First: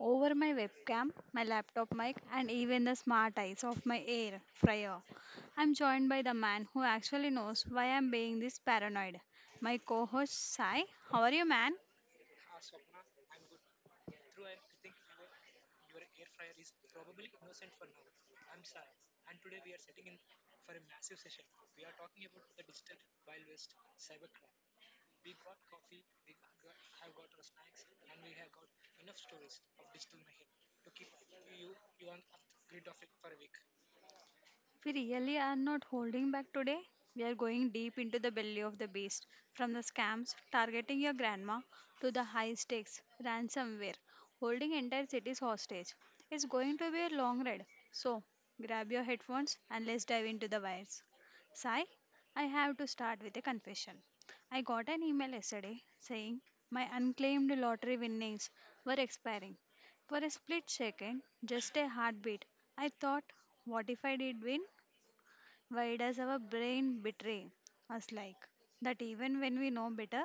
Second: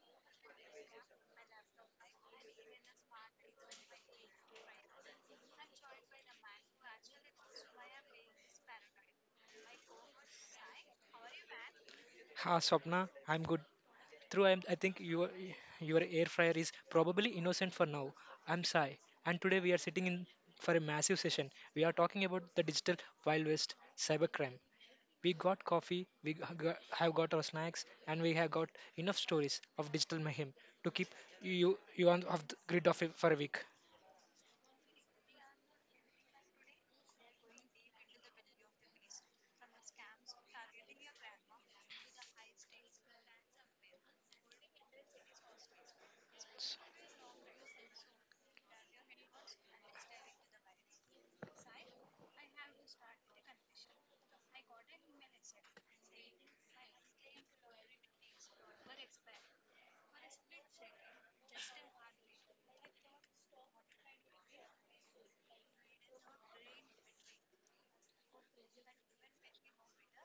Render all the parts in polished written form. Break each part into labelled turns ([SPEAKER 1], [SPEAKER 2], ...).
[SPEAKER 1] over my webcam, my laptop mic, and even the smart eyes of my air fryer. I'm joined by the man who actually knows why I'm being this paranoid, my co host Sai. How are you, man?
[SPEAKER 2] Ha, Swapna, I'm good. I think your air fryer is probably innocent for now. I'm Sai, and today we are sitting in for a massive session. We are talking about the digital wild west, cybercrime. We got coffee, we have got our snacks, and we have got enough stories of digital mayhem to keep you on off the grid of it for a week.
[SPEAKER 1] We really are not holding back today. We are going deep into the belly of the beast, from the scams targeting your grandma to the high stakes ransomware holding entire cities hostage. It's going to be a long ride. So, grab your headphones and let's dive into the wires. Sai, I have to start with a confession. I got an email yesterday saying my unclaimed lottery winnings were expiring. For a split second, just a heartbeat, I thought, what if I did win? Why does our brain betray us like that, even when we know better?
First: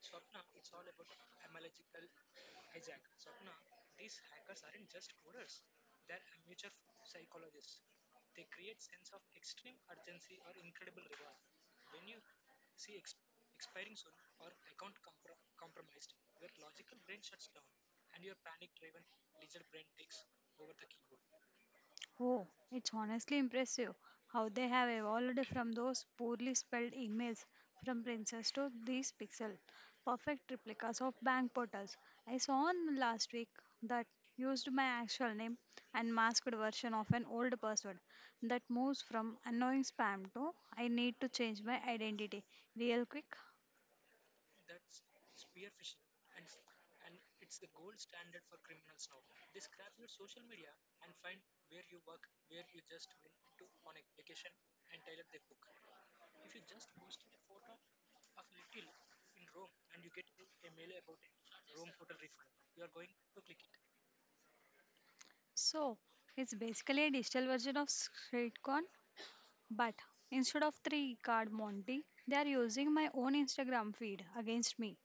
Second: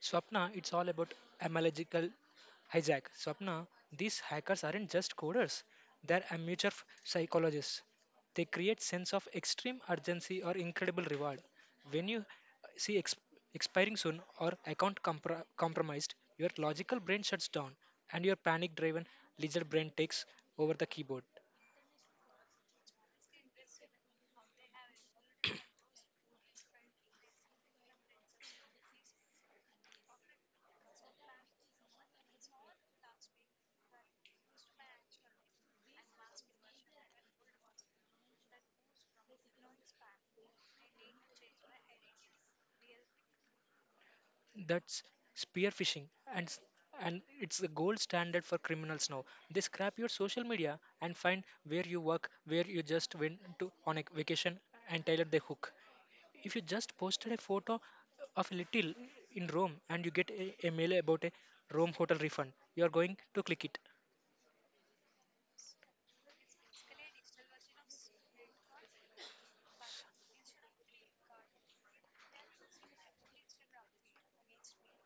[SPEAKER 2] Swapna, it's all about etymological hijack. Swapna, these hackers aren't just coders; they're amateur psychologists. They create sense of extreme urgency or incredible reward. When you see expiring soon or account compromised, your logical brain shuts down, and your panic-driven lizard brain takes over the keyboard.
[SPEAKER 1] Oh, it's honestly impressive how they have evolved from those poorly spelled emails from princess to these pixel perfect replicas of bank portals. I saw one last week that used my actual name and masked version of an old password. That moves from annoying spam to I need to change my identity real quick.
[SPEAKER 2] That's spearfishing, and s- and it's the gold standard for criminals now. They scrap your social media and find where you work, where you just went to on a vacation, and tailor the hook. If you just posted a photo of a little in Rome and you get a mail about a Rome hotel refund, you are going to click it.
[SPEAKER 1] So it's basically a digital version of Streetcon, but instead of three card Monty, they are using my own Instagram feed against me.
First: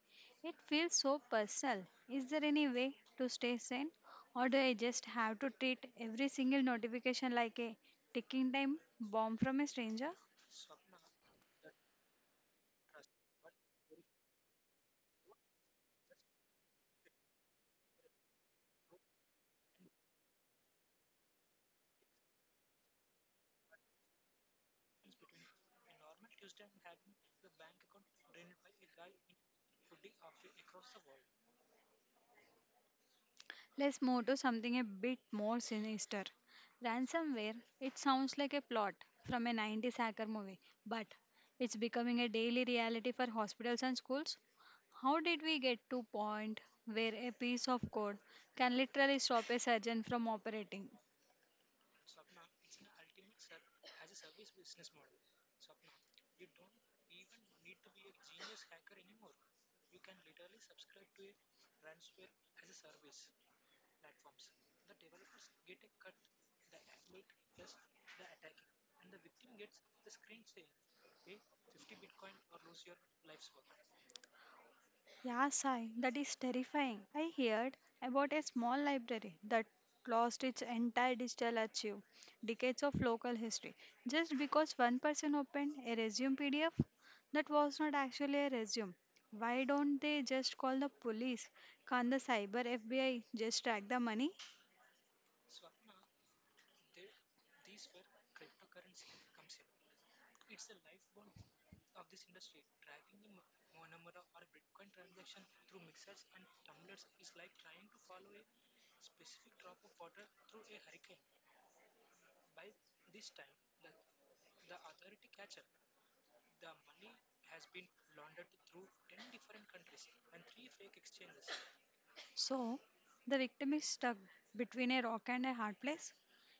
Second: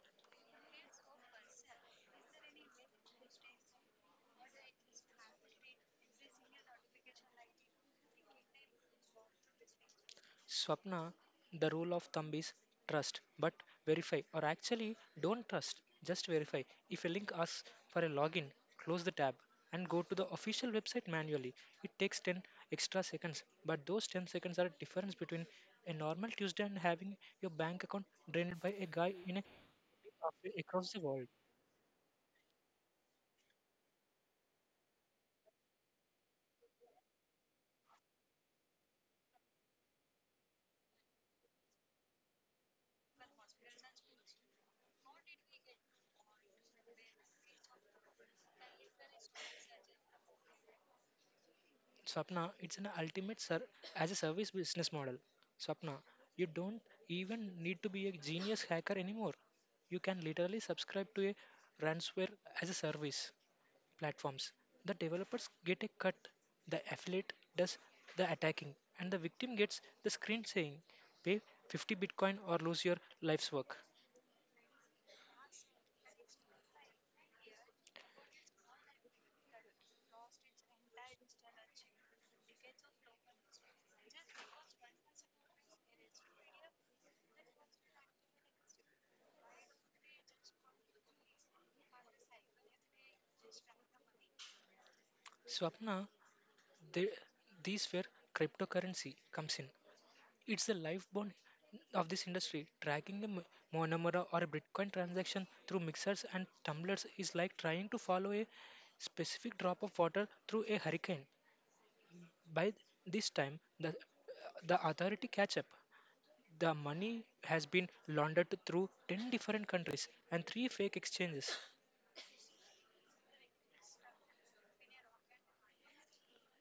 [SPEAKER 1] It feels so personal. Is there any way to stay sane, or do I just have to treat every single notification like a ticking time bomb from a stranger?
[SPEAKER 2] Swapna, the rule of thumb is trust but verify or actually don't trust, just verify. If a link asks for a login, close the tab and go to the official website manually. It takes 10 extra seconds, but those 10 seconds are a difference between a normal Tuesday and having your bank account drained by a guy in a cafe across the world.
[SPEAKER 1] Let's move to something a bit more sinister. Ransomware, it sounds like a plot from a '90s hacker movie, but it's becoming a daily reality for hospitals and schools. How did we get to point where a piece of code can literally stop a surgeon from operating?
[SPEAKER 2] Swapna, it's an ultimate as a service business model. Swapna, you don't even need to be a genius hacker anymore. You can literally subscribe to a ransomware as a service platforms. The developers get a cut, the affiliate does the attacking, and the victim gets the screen saying, pay 50 Bitcoin or lose your life's work.
[SPEAKER 1] Yeah, Sai, that is terrifying. I heard about a small library that lost its entire digital archive, decades of local history, just because one person opened a resume PDF that was not actually a resume. Why don't they just call the police? Can't the cyber FBI just track the money?
[SPEAKER 2] Swapna, they, these where cryptocurrency comes in. It's the lifebone of this industry. Tracking the Monamura or Bitcoin transaction through mixers and tumblers is like trying to follow a specific drop of water through a hurricane. By this time, the authority catch up. The money has been laundered through 10 different countries and three fake exchanges.
[SPEAKER 1] So the victim is stuck between a rock and a hard place.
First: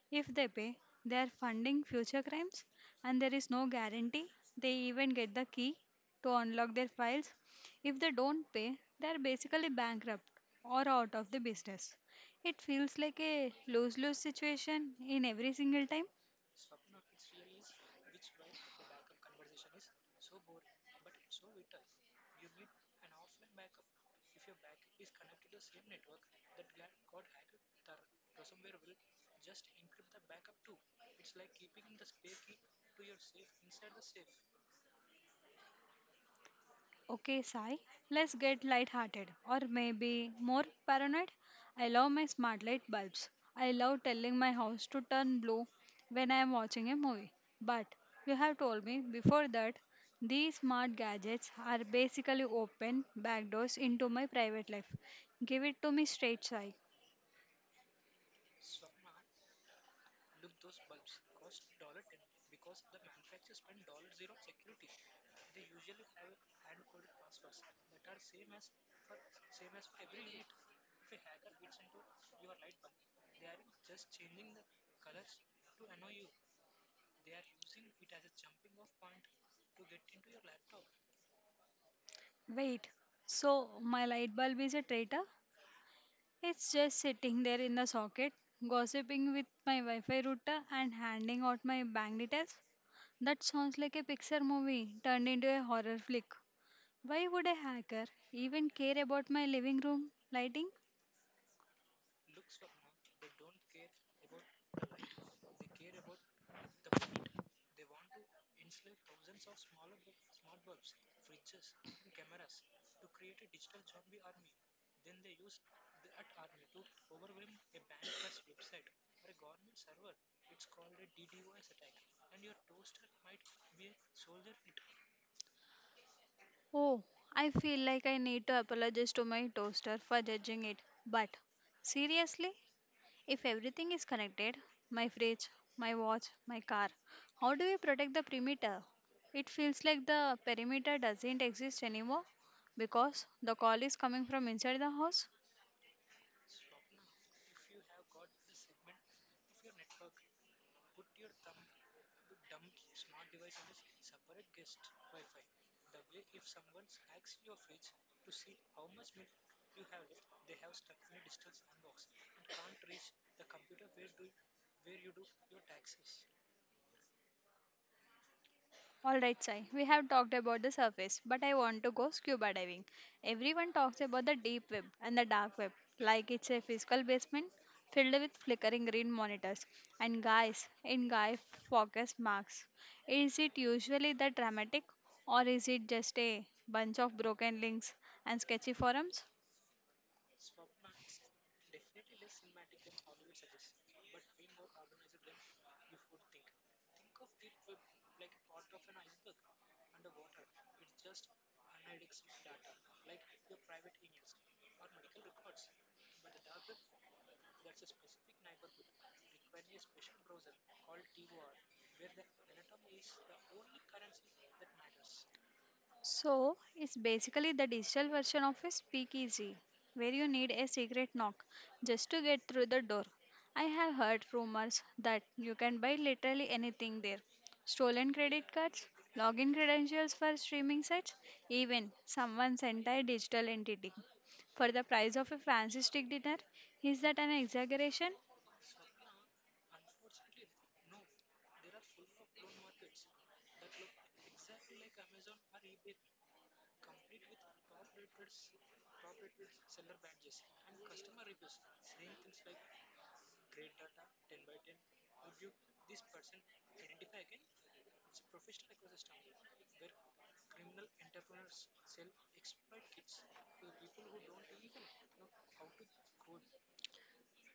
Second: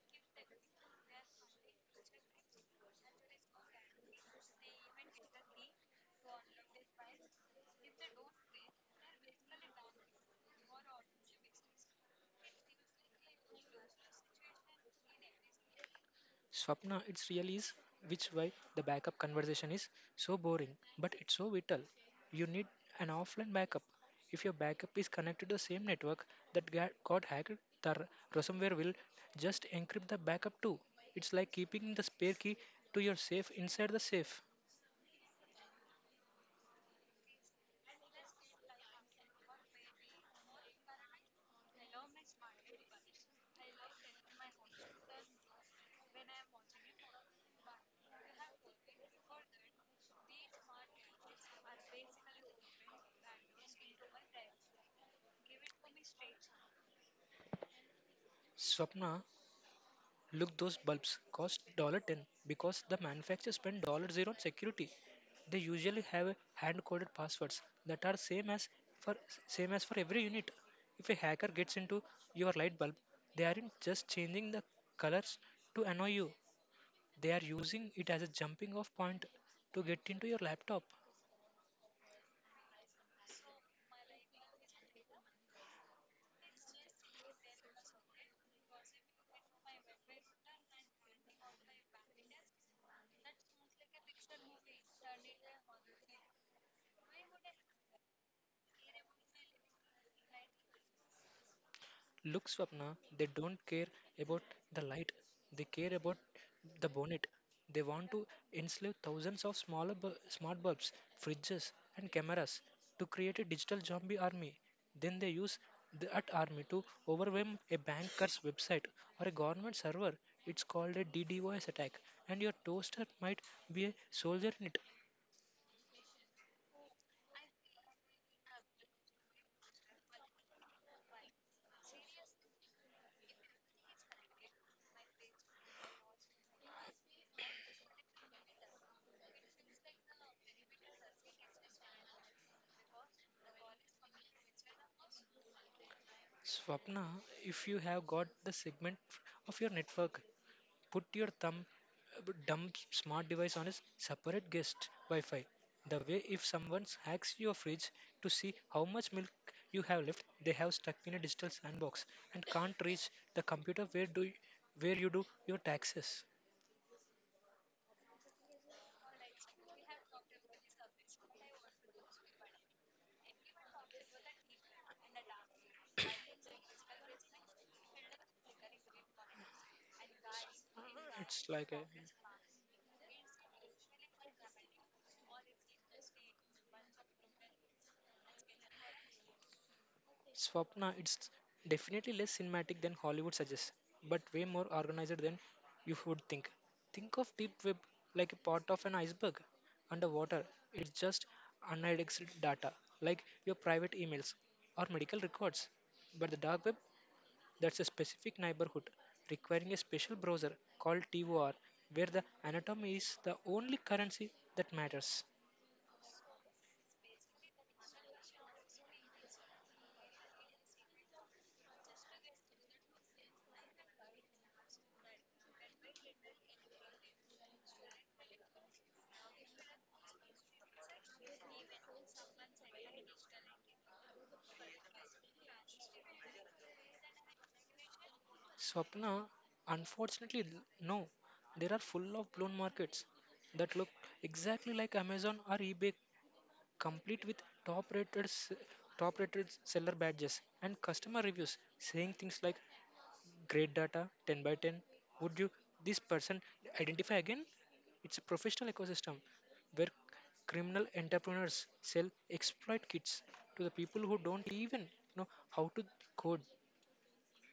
[SPEAKER 1] If they pay, they are funding future crimes, and there is no guarantee they even get the key to unlock their files. If they don't pay, they are basically bankrupt or out of the business. It feels like a lose lose situation in every single time.
[SPEAKER 2] Swapna, it's really is which why the backup conversation is so boring, but it's so vital. You need an offline backup. If your backup is connected to the same network that got hacked, the ransomware will just encrypt the backup too. It's like keeping the spare key to your safe inside the safe.
[SPEAKER 1] Okay, Sai, let's get lighthearted, or maybe more paranoid. I love my smart light bulbs. I love telling my house to turn blue when I am watching a movie. But you have told me before that these smart gadgets are basically open backdoors into my private life. Give it to me straight, Sai.
[SPEAKER 2] Swapna, look, those bulbs cost 10 because the manufacturer spent dollar 0 on security. They usually have hand-coded passwords that are for same as for every unit. If a hacker gets into your light bulb, they aren't just changing the colors to annoy you. They are using it as a jumping off point to get into your laptop.
[SPEAKER 1] Wait, so my light bulb is a traitor? It's just sitting there in the socket, gossiping with my Wi Fi router and handing out my bank details. That sounds like a Pixar movie turned into a horror flick. Why would a hacker even care about my living room lighting?
[SPEAKER 2] Look, Swapna, they don't care about the light. They care about the bonnet. They want to enslave thousands of smart bulbs, fridges, and cameras to create a digital zombie army. Then they use that army to overwhelm a banker's website or a government server. It's called a DDoS attack, and your toaster might be a soldier in it.
[SPEAKER 1] Oh, I feel like I need to apologize to my toaster for judging it. But seriously, if everything is connected, my fridge, my watch, my car, how do we protect the perimeter? It feels like the perimeter doesn't exist anymore because the call is coming from inside the house.
[SPEAKER 2] Swapna, if you have got the segment of your network put your thumb dumb smart device on a separate guest Wi-Fi. The way if someone hacks your fridge to see how much milk you have left, they have stuck in a digital sandbox and can't reach the computer where you do your taxes.
[SPEAKER 1] Alright, Sai, we have talked about the surface, but I want to go scuba diving. Everyone talks about the deep web and the dark web, like it's a physical basement filled with flickering green monitors and guys in guy
[SPEAKER 2] It's like a
[SPEAKER 1] focus marks. Is it usually the dramatic, or is it just a bunch of broken links and sketchy forums?
[SPEAKER 2] Swapna, it's definitely less cinematic than Hollywood suggests, but way more organized than you would think. Think of deep web like a part of an iceberg. Underwater, it's just unindexed data, like your private emails or medical records. But the dark web, that's a specific neighborhood, requiring a special browser called TOR, where the anatomy is the only currency that matters.
[SPEAKER 1] So, it's basically the digital version of a speakeasy, where you need a secret knock just to get through the door. I have heard rumors that you can buy literally anything there, stolen credit cards, login credentials for streaming sites, even someone's entire digital entity. For the price of a fancy steak dinner, is that an exaggeration?
[SPEAKER 2] Swapna, unfortunately, no. There are full of blown markets that look exactly like Amazon or eBay, complete with top rated s- top rated seller badges and customer reviews saying things like great data, 10 by 10. Would you this person identify again? It's a professional ecosystem where criminal entrepreneurs sell exploit kits to the people who don't even know how to code.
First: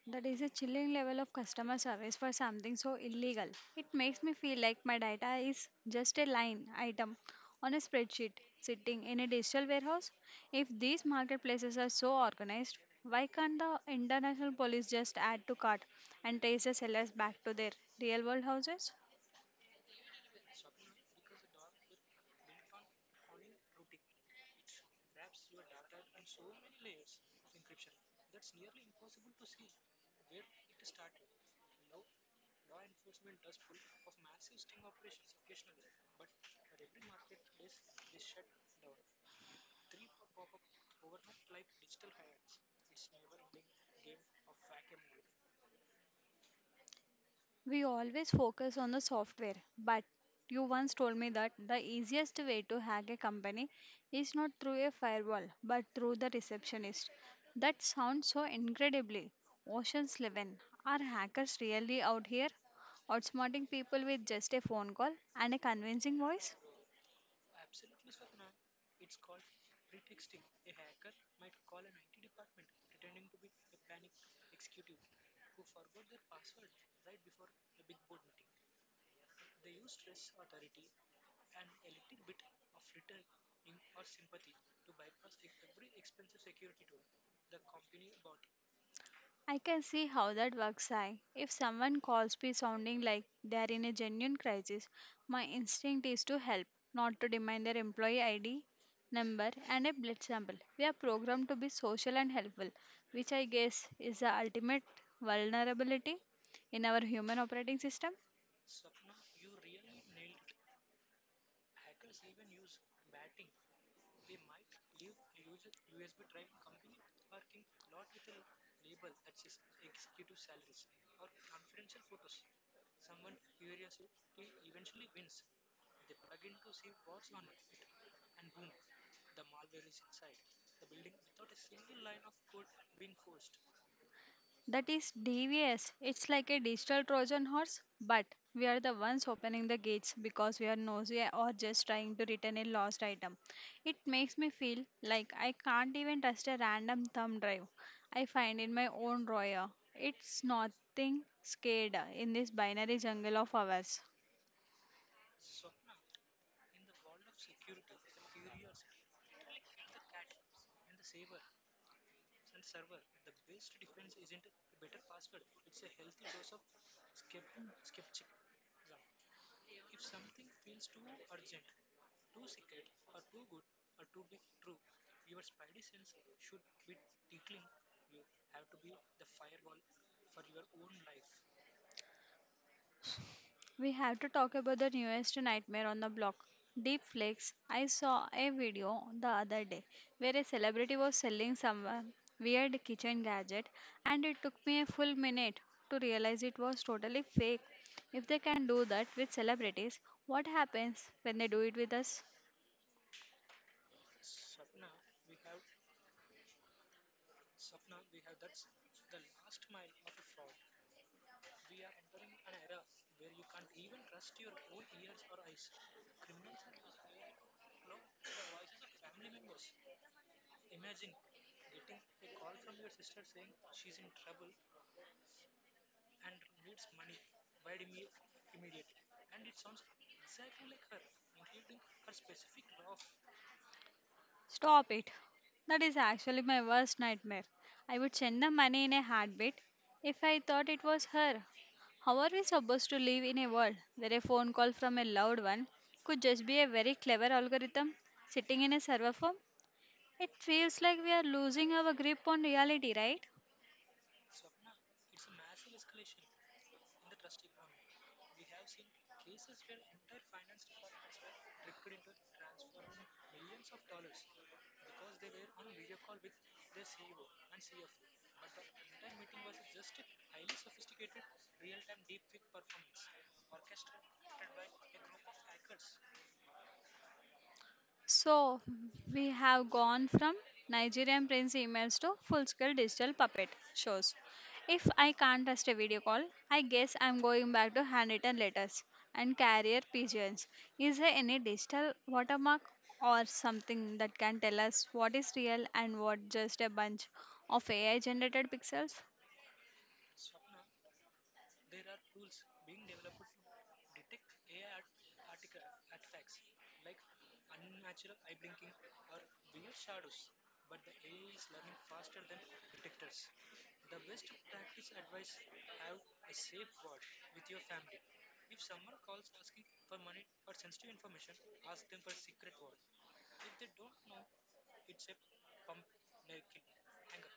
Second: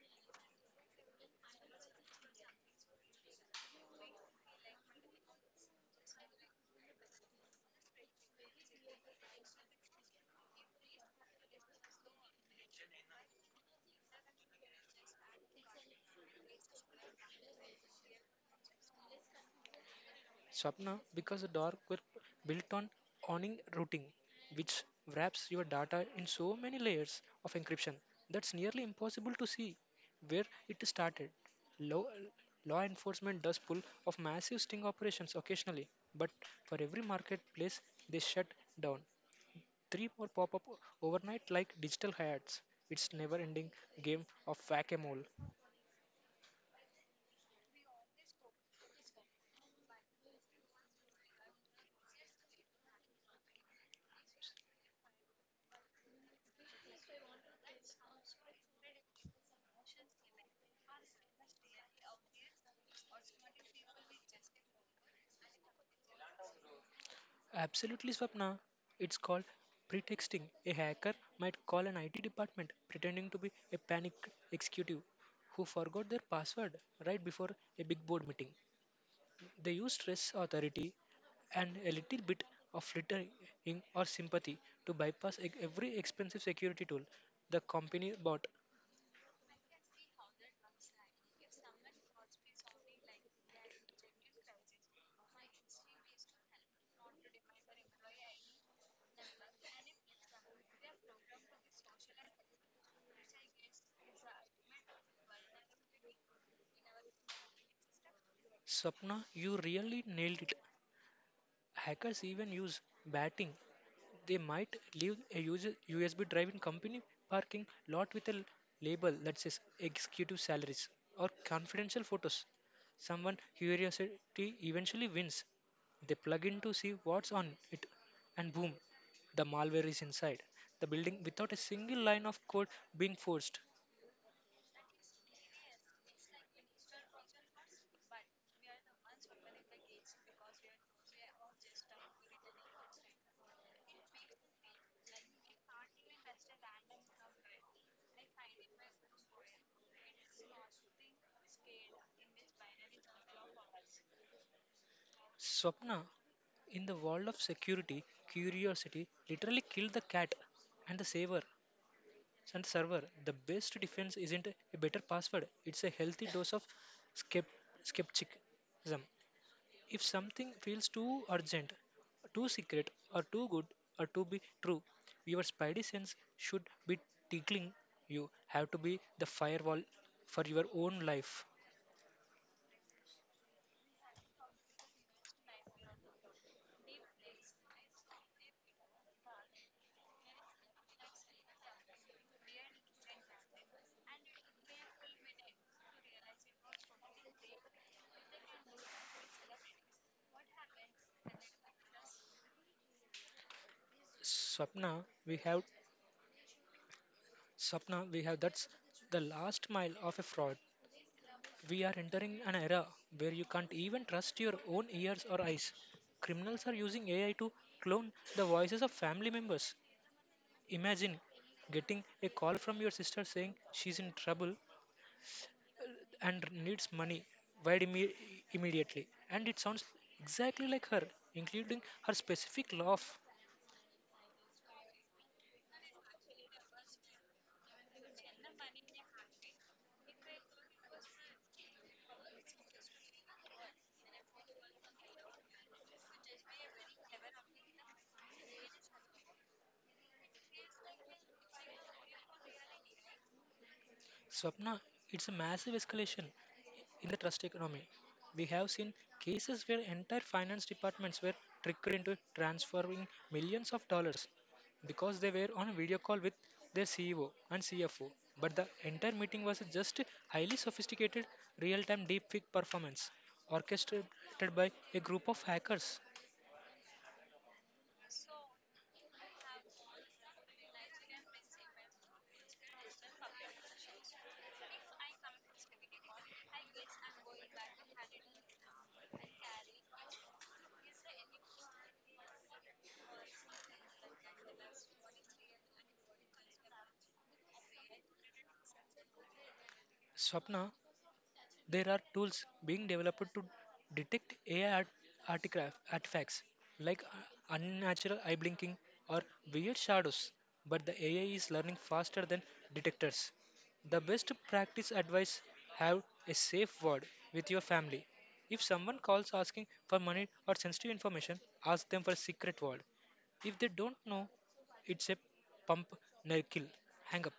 [SPEAKER 1] That is a chilling level of customer service for something so illegal. It makes me feel like my data is just a line item on a spreadsheet sitting in a digital warehouse. If these marketplaces are so organized, why can't the international police just add to cart and trace the sellers back to their real world houses?
[SPEAKER 2] Swapna, because the dark web built on owning routing, which wraps your data in so many layers of encryption that's nearly impossible to see where it started. Law, law enforcement does pull off massive sting operations occasionally, but for every marketplace, they shut down three more pop up overnight like digital hats. It's never ending game of whack a mole.
[SPEAKER 1] We always focus on the software, but you once told me that the easiest way to hack a company is not through a firewall but through the receptionist. That sounds so incredibly Ocean's 11. Are hackers really out here outsmarting people with just a phone call and a convincing voice?
[SPEAKER 2] Absolutely, Swapna. It's called pretexting. A hacker might call an IT department pretending to be a panic executive who forgot their password right before a big board meeting. They use stress authority and a little bit of flittering or sympathy to bypass every expensive security tool the company bought.
[SPEAKER 1] I can see how that works. If someone calls me sounding like they're in a genuine crisis, my instinct is to help, not to demand their employee ID number and a blood sample. We are programmed to be social and helpful, which I guess is the ultimate vulnerability in our human operating system.
[SPEAKER 2] Sapna, you really nailed it. Hackers even use batting. They might leave a USB drive in company parking lot with a label that says executive salaries or confidential photos. Someone curiosity eventually wins. They plug in to see what's on it, and boom, the malware is inside the building without a single line of code being forced.
[SPEAKER 1] That is DVS. It's like a digital Trojan horse, but we are the ones opening the gates because we are nosy or just trying to return a lost item. It makes me feel like I can't even trust a random thumb drive I find in my own drawer. It's nothing scared in this binary jungle of ours.
[SPEAKER 2] Swapna, in the world of security, curiosity literally killed the cat and the saver and the server. The best defense isn't a better password, it's a healthy dose of skept- skepticism. If something feels too urgent, too secret, or too good, or to be true, your spidey sense should be tickling. You have to be the firewall for your own life.
[SPEAKER 1] We have to talk about the newest nightmare on the block. Deepflix. I saw a video the other day where a celebrity was selling some weird kitchen gadget and it took me a full minute to realize it was totally fake. If they can do that with celebrities, what happens when they do it with us?
[SPEAKER 2] Swapna, we have Swapna, we have that's the last mile of a fraud. We are entering an era where you can't even trust your own ears or eyes. Criminals are using AI to clone the voices of family members. Imagine getting a call from your sister saying she's in trouble and needs money wired immediately. And it sounds exactly like her, including her specific laugh.
[SPEAKER 1] Stop it. That is actually my worst nightmare. I would send the money in a heartbeat if I thought it was her. How are we supposed to live in a world where a phone call from a loved one could just be a very clever algorithm sitting in a server farm? It feels like we are losing our grip on reality, right?
[SPEAKER 2] Swapna, it's a massive escalation in the trust economy. We have seen cases where entire finance departments were tricked into transferring millions of dollars because they were on a video call with their CEO and CFO. But the entire meeting was just highly sophisticated real time deepfake performance orchestrated by a group of hackers.
[SPEAKER 1] So, we have gone from Nigerian Prince emails to full scale digital puppet shows. If I can't trust a video call, I guess I'm going back to handwritten letters and carrier pigeons. Is there any digital watermark or something that can tell us what is real and what just a bunch of AI generated pixels?
[SPEAKER 2] Swapna, there are tools being developed to detect AI artifacts like unnatural eye blinking or weird shadows, but the AI is learning faster than detectors. The best practice advice have a safe word with your family. If someone calls asking for money or sensitive information, ask them for a secret word. If they don't know, it's a pump, nail, kill, hang up.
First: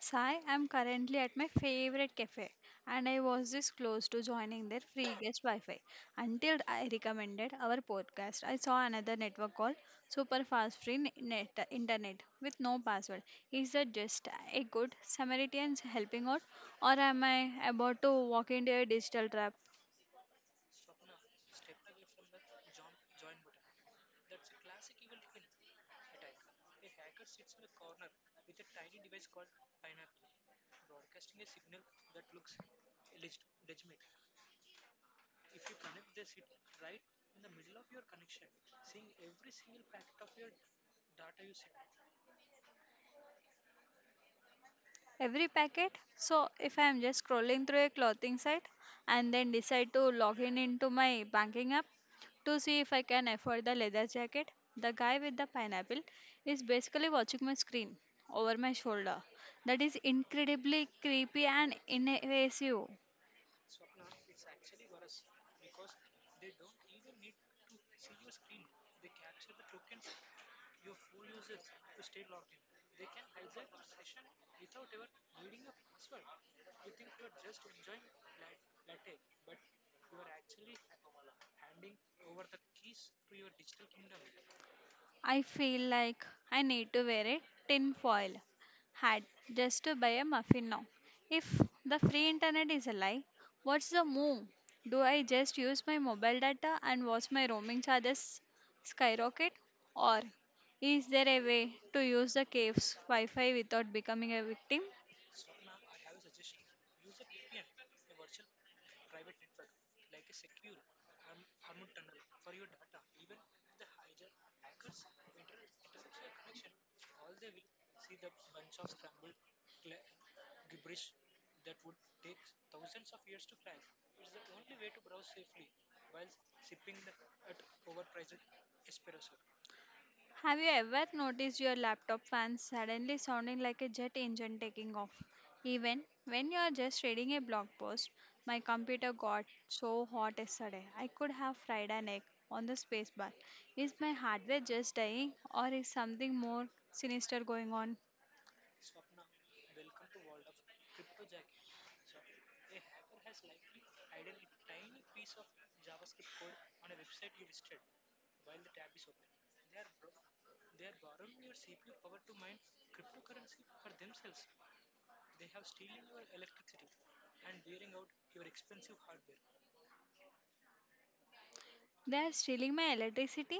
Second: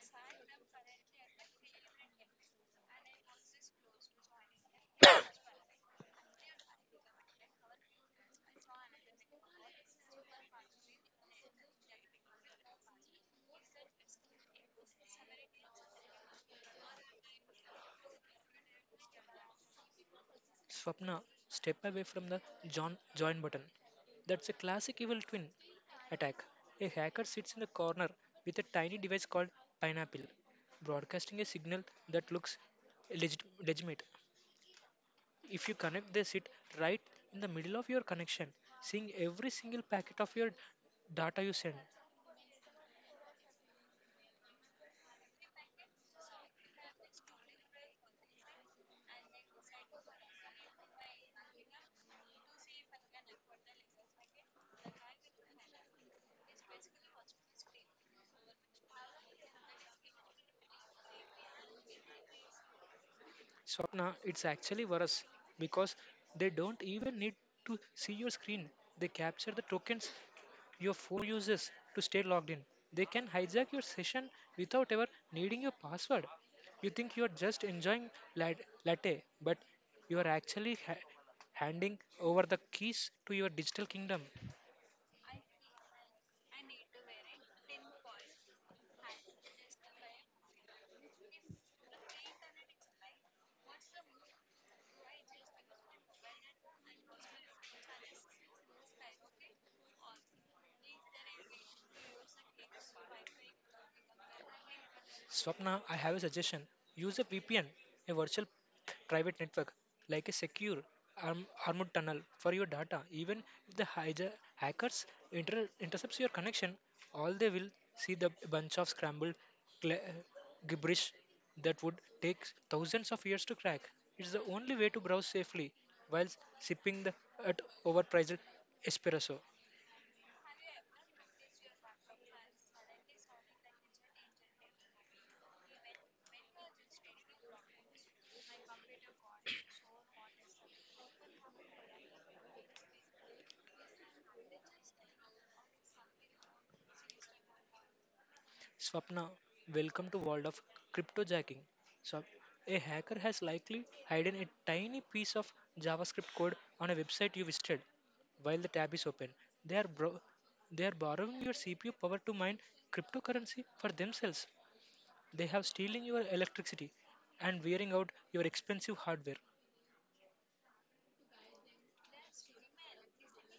[SPEAKER 1] Sai, I'm currently at my favorite cafe and I was this close to joining their free guest Wi Fi until I recommended our podcast. I saw another network called Super Fast Free Net Internet with no password. Is that just a good Samaritan's helping out, or am I about to walk into a digital trap?
[SPEAKER 2] Swapna, step away from the John join button. That's a classic evil twin attack. A hacker sits in the corner with a tiny device called pineapple, broadcasting a signal that looks legitimate. If you connect they sit right in the middle of your connection, seeing every single packet of your data you send.
[SPEAKER 1] Every packet. So if I am just scrolling through a clothing site and then decide to log in into my banking app to see if I can afford the leather jacket, the guy with the pineapple is basically watching my screen over my shoulder. That is incredibly creepy and invasive.
[SPEAKER 2] Swapna, it's actually worse because they don't even need to see your screen. They capture the tokens your phone uses to stay logged in. They can hijack your session without ever needing your password. You think you are just enjoying latte, but you are actually handing over the keys to your digital kingdom.
[SPEAKER 1] I feel like I need to wear a tin foil hat just to buy a muffin now. If the free internet is a lie, what's the move? Do I just use my mobile data and watch my roaming charges skyrocket? Or is there a way to use the cave's Wi Fi without becoming a victim?
[SPEAKER 2] Swapna, I have a suggestion. Use a VPN, a virtual private network, like a secure armored tunnel for your data. Even if the hijack hackers intercepts your connection, all they will see the bunch of scrambled cla- gibberish that would take thousands of years to crack. It's the only way to browse safely while sipping the at overpriced espresso.
[SPEAKER 1] Have you ever noticed your laptop fan suddenly sounding like a jet engine taking off? Even when you are just reading a blog post, my computer got so hot yesterday I could have fried an egg on the spacebar. Is my hardware just dying, or is something more sinister going on?
[SPEAKER 2] Swapna, welcome to world of cryptojacking. So, a hacker has likely hidden a tiny piece of JavaScript code on a website you visited while the tab is open. They are bro- they are borrowing your CPU power to mine cryptocurrency for themselves. They have stealing your electricity and wearing out your expensive hardware.
[SPEAKER 1] They are stealing my electricity?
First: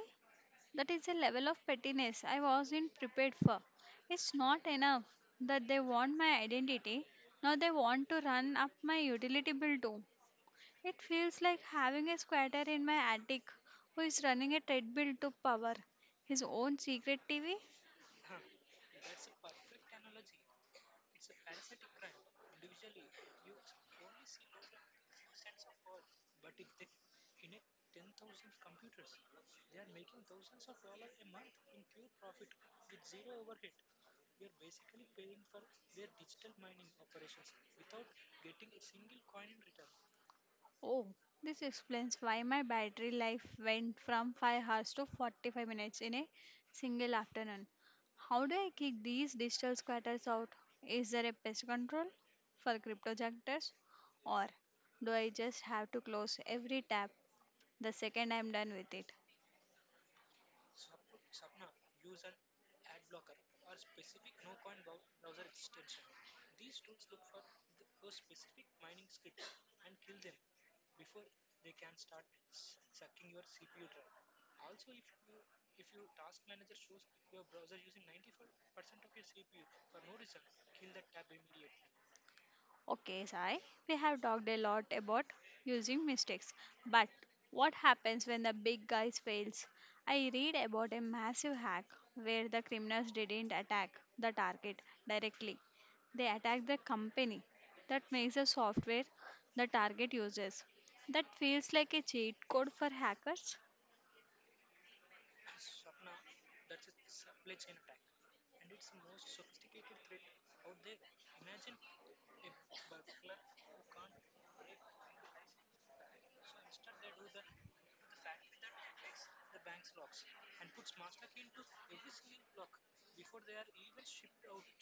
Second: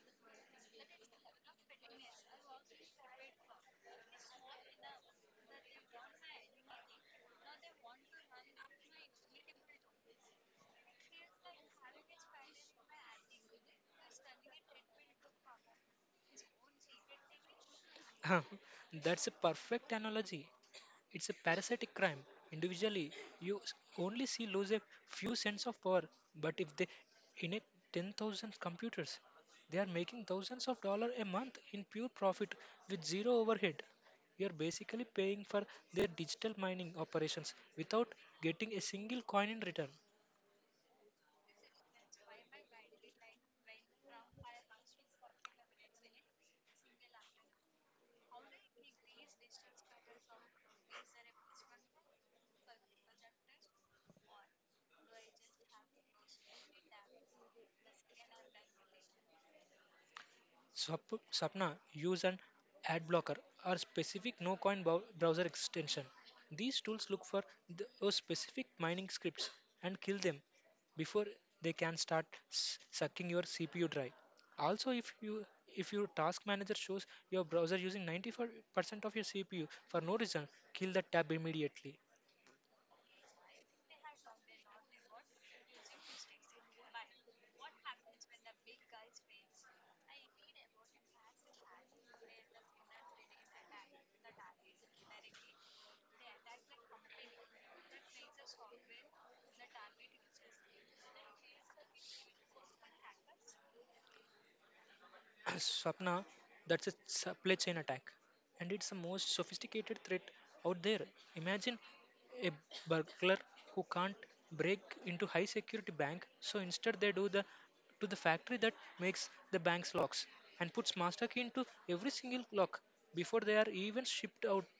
[SPEAKER 1] That is a level of pettiness I wasn't prepared for. It's not enough that they want my identity, now they want to run up my utility bill too. It feels like having a squatter in my attic who is running a treadmill to power his own secret TV.
[SPEAKER 2] That's a perfect analogy. It's a parasitic crime. Individually, you only see lose a few cents of power, but if they in 10,000 computers, they are making thousands of dollars a month in pure profit with zero overhead. You are basically paying for their digital mining operations without getting a single coin in return.
[SPEAKER 1] Oh, this explains why my battery life went from 5 hours to 45 minutes in a single afternoon. How do I kick these digital squatters out? Is there a pest control for cryptojunkers? Or do I just have to close every tab the second I'm done with it?
[SPEAKER 2] Swapna use an ad blocker or specific no coin browser extension. These tools look for those specific mining scripts and kill them before they can start sucking your CPU drive. Also, if your task manager shows your browser using 95% of your CPU for no reason, kill that tab immediately.
[SPEAKER 1] Okay, Sai, we have talked a lot about using mistakes, but what happens when the big guys fails? I read about a massive hack where the criminals didn't attack the target directly, they attacked the company that makes the software the target uses. That feels like a cheat code for hackers.
[SPEAKER 2] Swapna, that's a supply chain attack, and it's the most sophisticated threat out there. Imagine a burglar who can't break into high security bank, so instead they do the to the factory that makes the bank's locks and puts master key into every single lock before they are even shipped out.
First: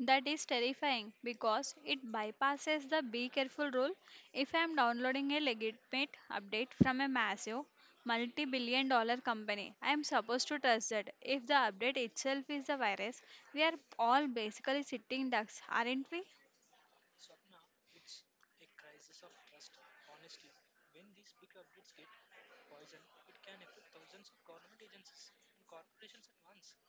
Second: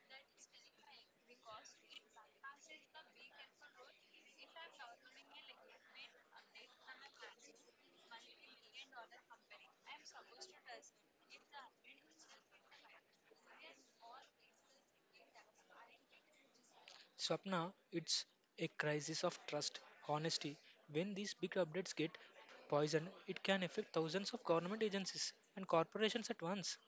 [SPEAKER 1] That is terrifying because it bypasses the be careful rule. If I am downloading a legitimate update from a massive multi billion dollar company, I am supposed to trust that. If the update itself is the virus, we are all basically sitting ducks, aren't we?
[SPEAKER 2] Swapna, it's a crisis of trust, honesty. When these big updates get poisoned, it can affect thousands of government agencies and corporations at once.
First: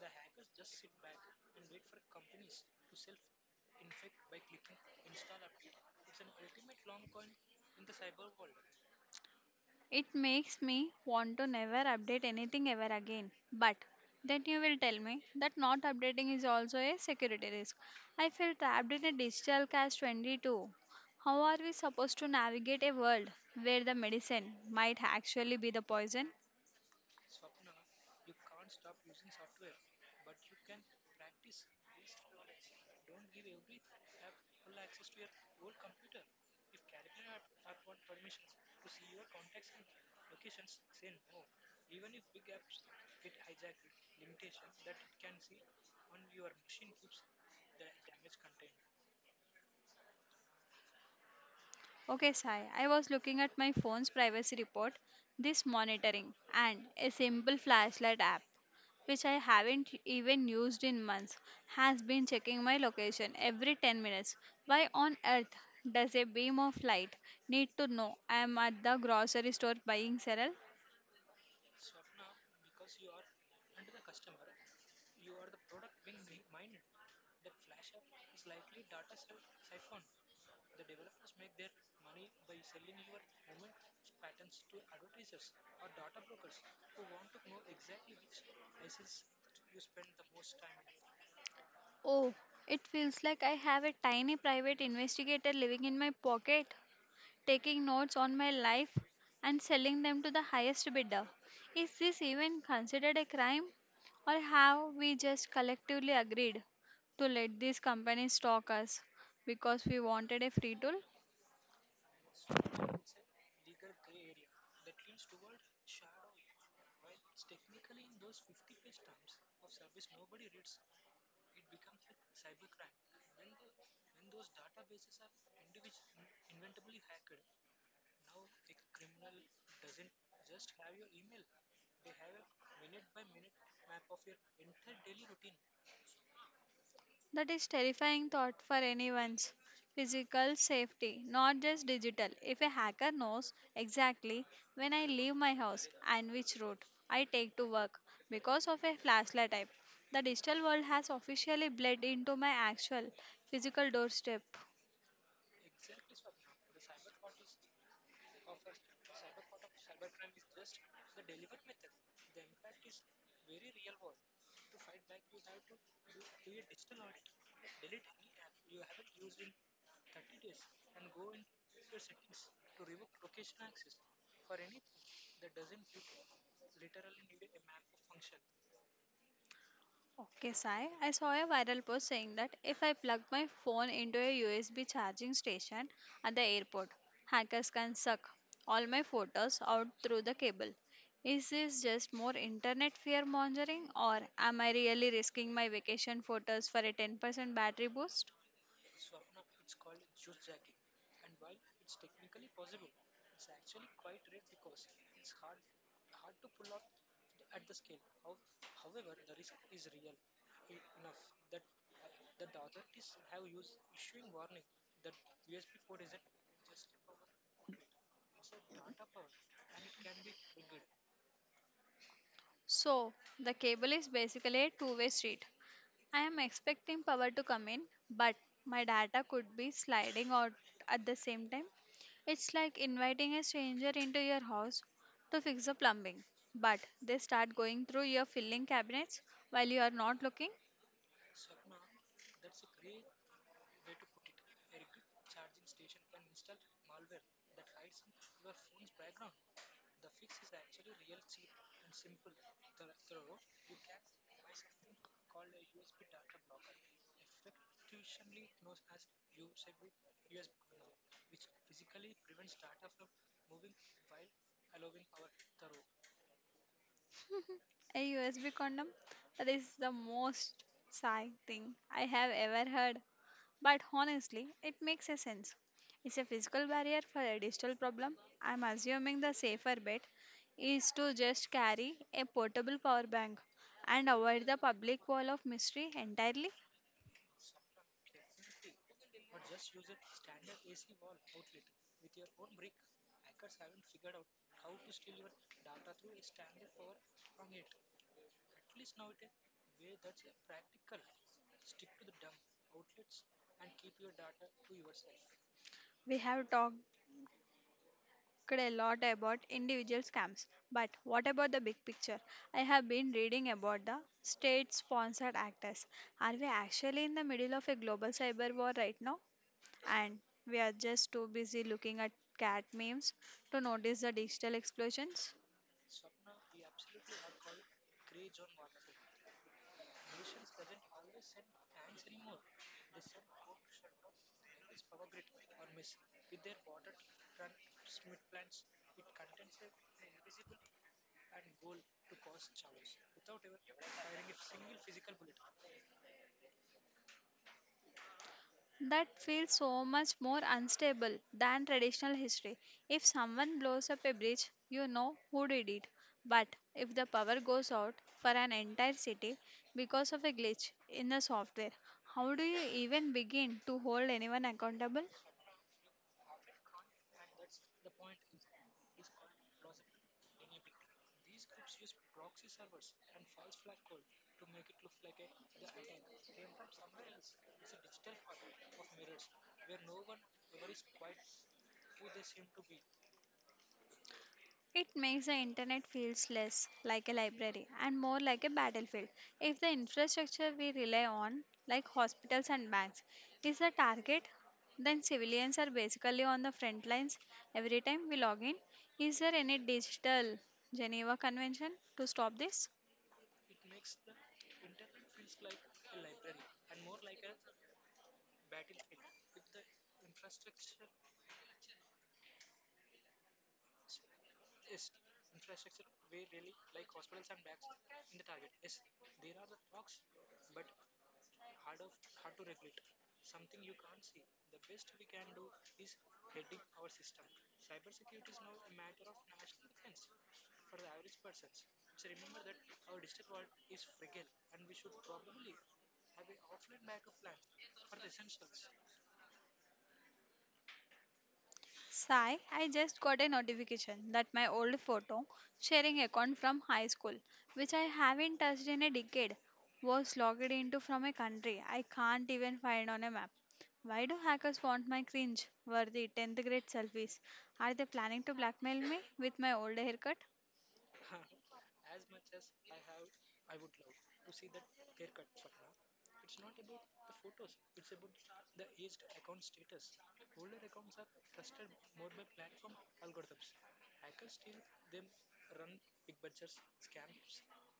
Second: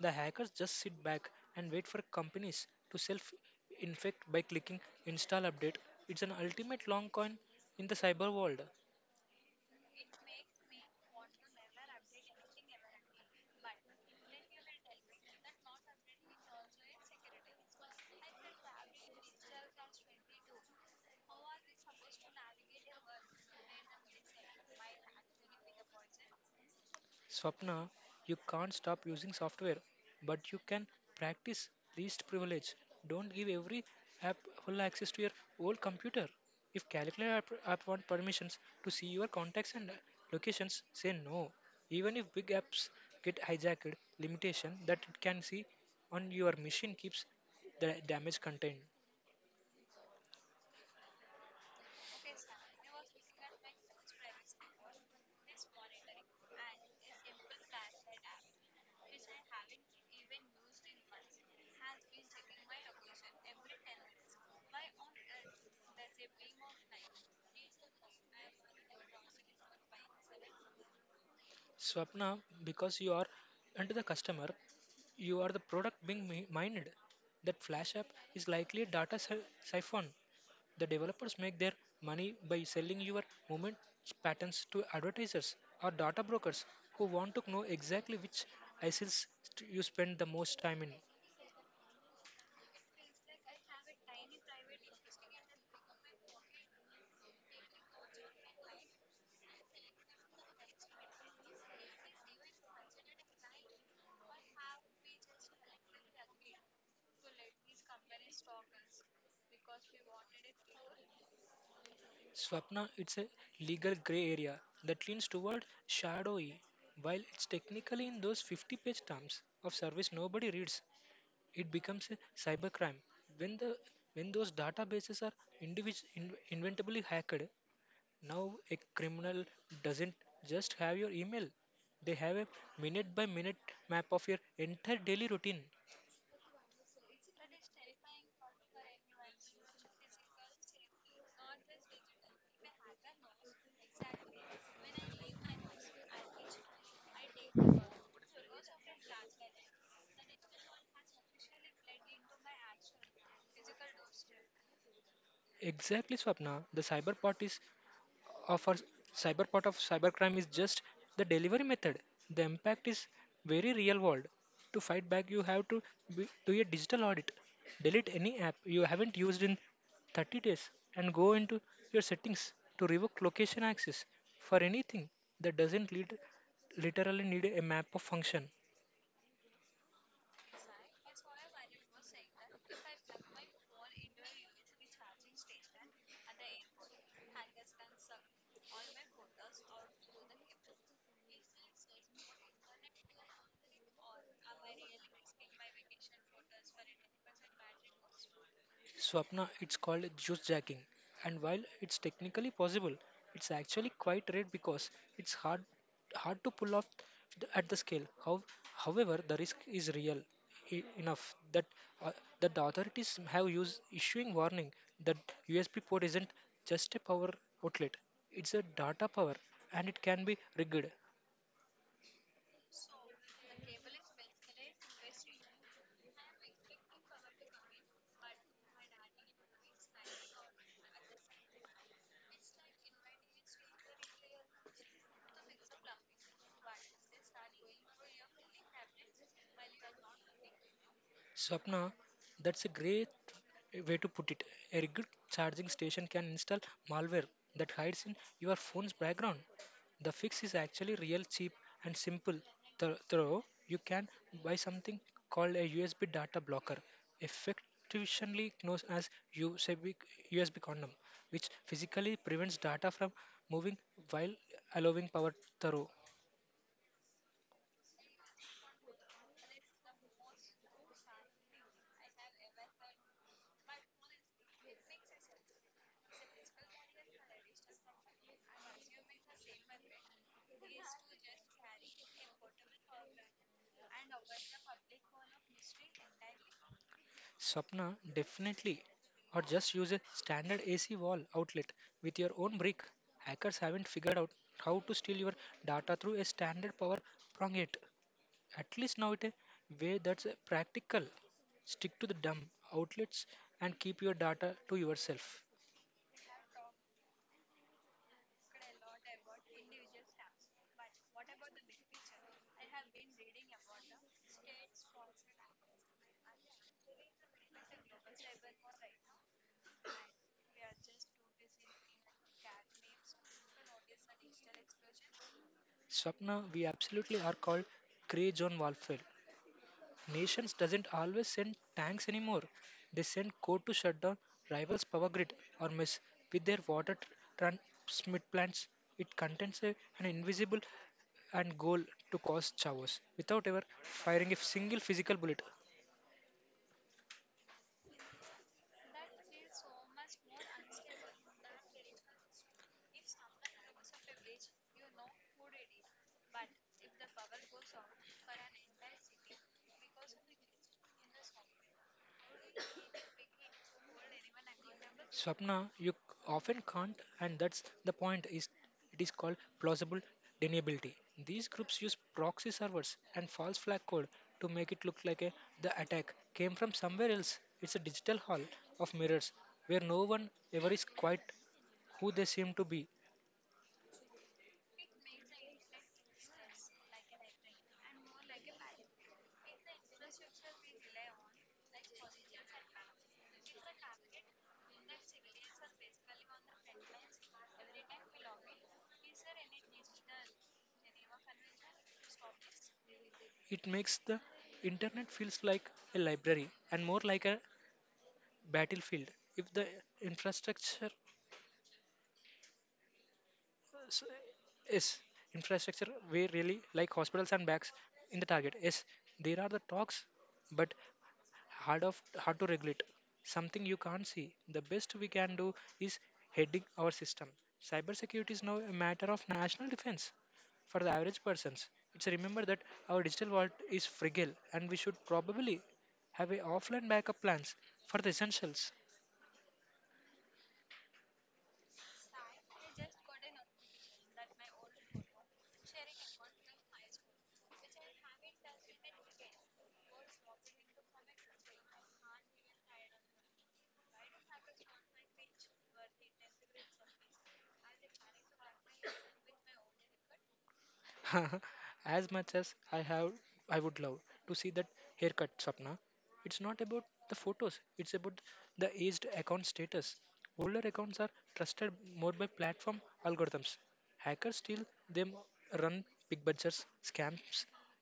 [SPEAKER 2] The hackers just sit back and wait for companies to self infect by clicking install update. It's an ultimate long con in the cyber world.
[SPEAKER 1] It makes me want to never update anything ever again. But then you will tell me that not updating is also a security risk. I feel trapped in a digital cash 22. How are we supposed to navigate a world where the medicine might actually be the poison?
[SPEAKER 2] Swapna, you can't stop using software, but you can practice least privilege. Don't give every app full access to your old computer. If calculator app, want permissions to see your contacts and locations, say no. Even if big apps get hijacked, limitation that it can see on your machine keeps the damage contained.
[SPEAKER 1] Okay, Sai, I was looking at my phone's privacy report, this monitoring, and a simple flashlight app, which I haven't even used in months, has been checking my location every 10 minutes. Why on earth does a beam of light need to know I am at the grocery store buying cereal?
[SPEAKER 2] Swapna, because you are into the customer, you are the product being mined. That flash app is likely a siphon. The developers make their money by selling your movement patterns to advertisers or data brokers who want to know exactly which ISILs you spend the most time in.
[SPEAKER 1] Oh, it feels like I have a tiny private investigator living in my pocket, taking notes on my life and selling them to the highest bidder. Is this even considered a crime? Or have we just collectively agreed to let these companies stalk us because we wanted a free tool?
[SPEAKER 2] Swapna, it's a legal gray area that leans toward shadowy. While it's technically in those 50-page terms of service nobody reads, it becomes a cybercrime when the when those databases are inventably hacked. Now a criminal doesn't just have your email, they have a minute by minute map of your entire daily routine.
[SPEAKER 1] That is terrifying thought for anyone's physical safety, not just digital. If a hacker knows exactly when I leave my house and which route I take to work because of a flashlight type, the digital world has officially bled into my actual physical doorstep.
[SPEAKER 2] Exactly, Swapna, the cyber part is of our of cybercrime is just the delivery method. The impact is very real world. To fight back, you have to do a digital audit, delete any app you haven't used in 30 days, and go into your settings to revoke location access for anything that doesn't lead, literally need a map of function.
[SPEAKER 1] Okay, Sai. I saw a viral post saying that if I plug my phone into a USB charging station at the airport, hackers can suck all my photos out through the cable. Is this just more internet fear mongering, or am I really risking my vacation photos for a 10% battery boost?
[SPEAKER 2] Swapna, it's called juice jacking. And while it's technically possible, it's actually quite rare because it's hard to pull off at the scale. However, the risk is real enough that uh, that the authorities have used issuing warning that USB port isn't just a power outlet; it's a data power, and it can be rigged.
[SPEAKER 1] So, the cable is basically a two-way street. I am expecting power to come in, but my data could be sliding out at the same time. It's like inviting a stranger into your house to fix the plumbing, but they start going through your filling cabinets while you are not looking.
[SPEAKER 2] Swapna, that's a great way to put it. A rugged charging station can install malware that hides in your phone's background. The fix is actually real cheap and simple. Though you can buy something called a USB data blocker, effectively known as USB, USB condom, which physically prevents data from moving while allowing power through.
[SPEAKER 1] A USB condom? That is the most sigh thing I have ever heard. But honestly, it makes a sense. It's a physical barrier for a digital problem. I'm assuming the safer bet is to just carry a portable power bank and avoid the public wall of mystery entirely.
[SPEAKER 2] Swapna, definitely. Or just use a standard AC wall outlet with your own brick. Hackers haven't figured out how to steal your data through a standard power prong yet. At least now it a way that's practical. Stick to the dumb outlets and keep your data to yourself.
[SPEAKER 1] We have talked a lot about individual scams, but what about the big picture? I have been reading about the state sponsored actors. Are we actually in the middle of a global cyber war right now? And we are just too busy looking at cat memes to notice the digital explosions?
[SPEAKER 2] Swapna, we absolutely are called gray zone warfare. Nations doesn't always send tanks anymore. They send code to shut down rivals' power grid or mess with their transmit plants. It contains an invisible and goal to cause chaos without ever firing a single physical bullet.
[SPEAKER 1] That feels so much more unstable than traditional history. If someone blows up a bridge, you know who did it. But if the power goes out for an entire city because of a glitch in the software, how do you even begin to hold anyone accountable?
[SPEAKER 2] Swapna, you often can't, and that's the point. Is it is called plausible deniability. These groups use proxy servers and false flag code to make it look like the attack came from somewhere else. It's a digital hall of mirrors where no one ever is quite who they seem to be.
[SPEAKER 1] It makes the internet feels less like a library and more like a battlefield. If the infrastructure we rely on, like hospitals and banks, is the target, then civilians are basically on the front lines every time we log in. Is there any digital Geneva Convention to stop this?
[SPEAKER 2] It makes the internet feels like a library and more like a battlefield. If the infrastructure s- is infrastructure we really like hospitals and banks in the target is, there are the talks but hard to regulate something you can't see. The best we can do is heading our system. Cybersecurity is now a matter of national defense. For the average persons, it's remember that our digital world is fragile and we should probably have a offline backup plans for the essentials.
[SPEAKER 1] Sai, I just got a notification that my old photo sharing account from high school, which I haven't touched in a decade, was logged into from a country I can't even find on a map. Why do hackers want my cringe worthy 10th grade selfies? Are they planning to blackmail me with my old haircut?
[SPEAKER 2] As much as I have, I would love to see that haircut, Sapna. It's not about the photos. It's about the aged account status. Older accounts are trusted more by platform algorithms. Hackers steal them, run big budgets, scams,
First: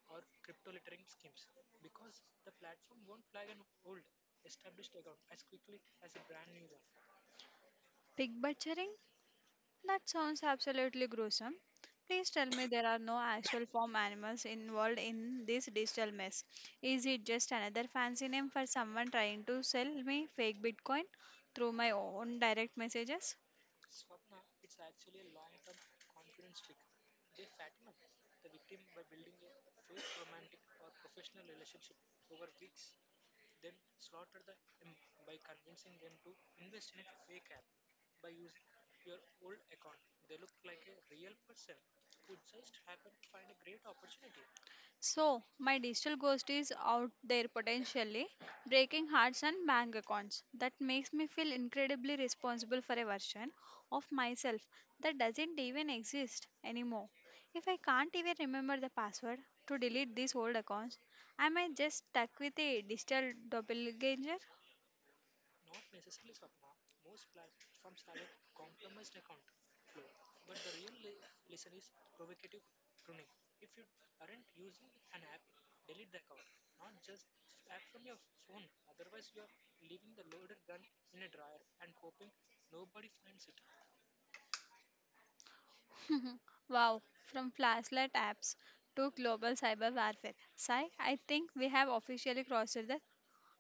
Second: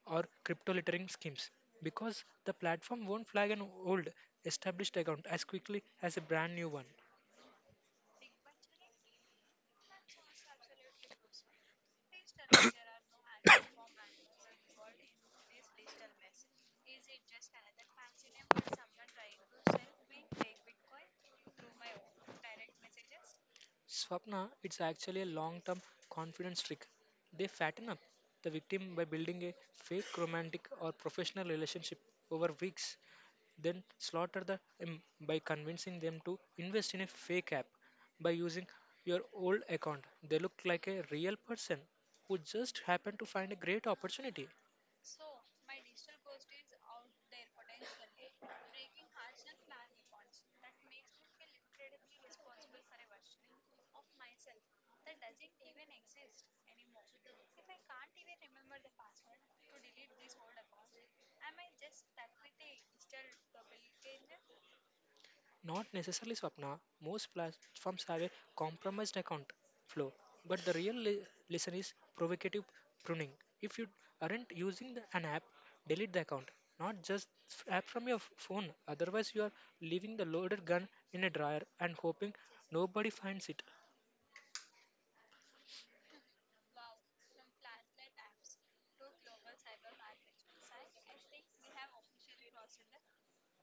[SPEAKER 2] or crypto littering schemes because the platform won't flag an old established account as quickly as a brand new one.
[SPEAKER 1] Pig butchering? That sounds absolutely gruesome. Please tell me there are no actual farm animals involved in this digital mess. Is it just another fancy name for someone trying to sell me fake Bitcoin through my own direct messages?
[SPEAKER 2] Swapna, it's actually a long term confidence trick. They fatten up the victim by building a fake romantic or professional relationship over weeks, then slaughter the em by convincing them to invest in a fake app by using your old account. They look like a real person who just happened to find a great opportunity.
[SPEAKER 1] So, my digital ghost is out there potentially breaking hearts and bank accounts. That makes me feel incredibly responsible for a version of myself that doesn't even exist anymore. If I can't even remember the password to delete these old accounts, am I just stuck with a digital doppelganger?
[SPEAKER 2] Not necessarily Swapna, most platforms have a compromised account flow, but the real lesson is provocative pruning. If you aren't using an app, delete the account, not just app from your phone. Otherwise, you are leaving the loaded gun in a dryer and hoping nobody finds it.
[SPEAKER 1] Wow, from flashlight apps to global cyber warfare. Sai, I think we have officially crossed the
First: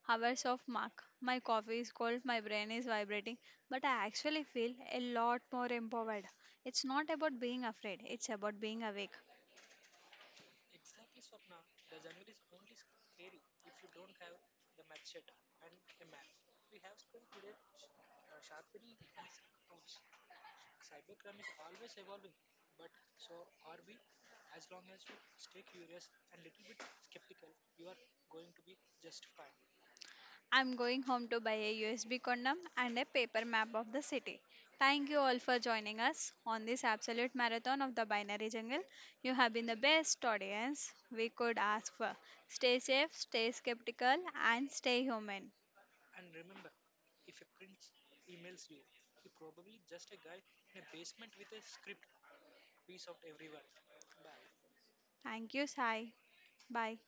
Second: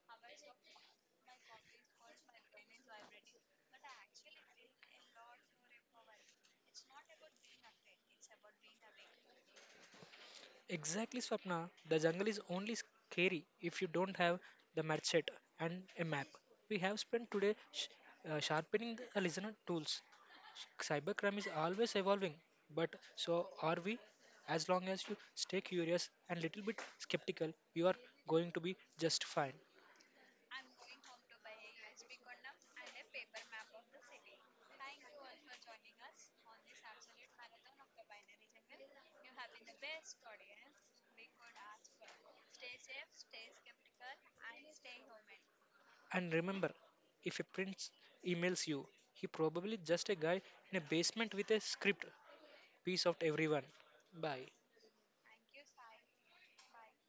[SPEAKER 1] hours of mark. My coffee is cold, my brain is vibrating, but I actually feel a lot more empowered. It's not about being afraid, it's about being awake.
[SPEAKER 2] Exactly, Swapna. The jungle is only scary if you don't have the machete and a map. We have spent today sharpening the listener tools. Cybercrime is always evolving, but so are we. As long as you stay curious and little bit skeptical, you are going to be just fine.
[SPEAKER 1] I'm going home to buy a USB condom and a paper map of the city. Thank you all for joining us on this absolute marathon of the binary jungle. You have been the best audience we could ask for. Stay safe, stay skeptical, and stay human.
[SPEAKER 2] And remember, if a prince emails you, he probably just a guy in a basement with a script. Peace out, everyone. Bye.
[SPEAKER 1] Thank you, Sai. Bye.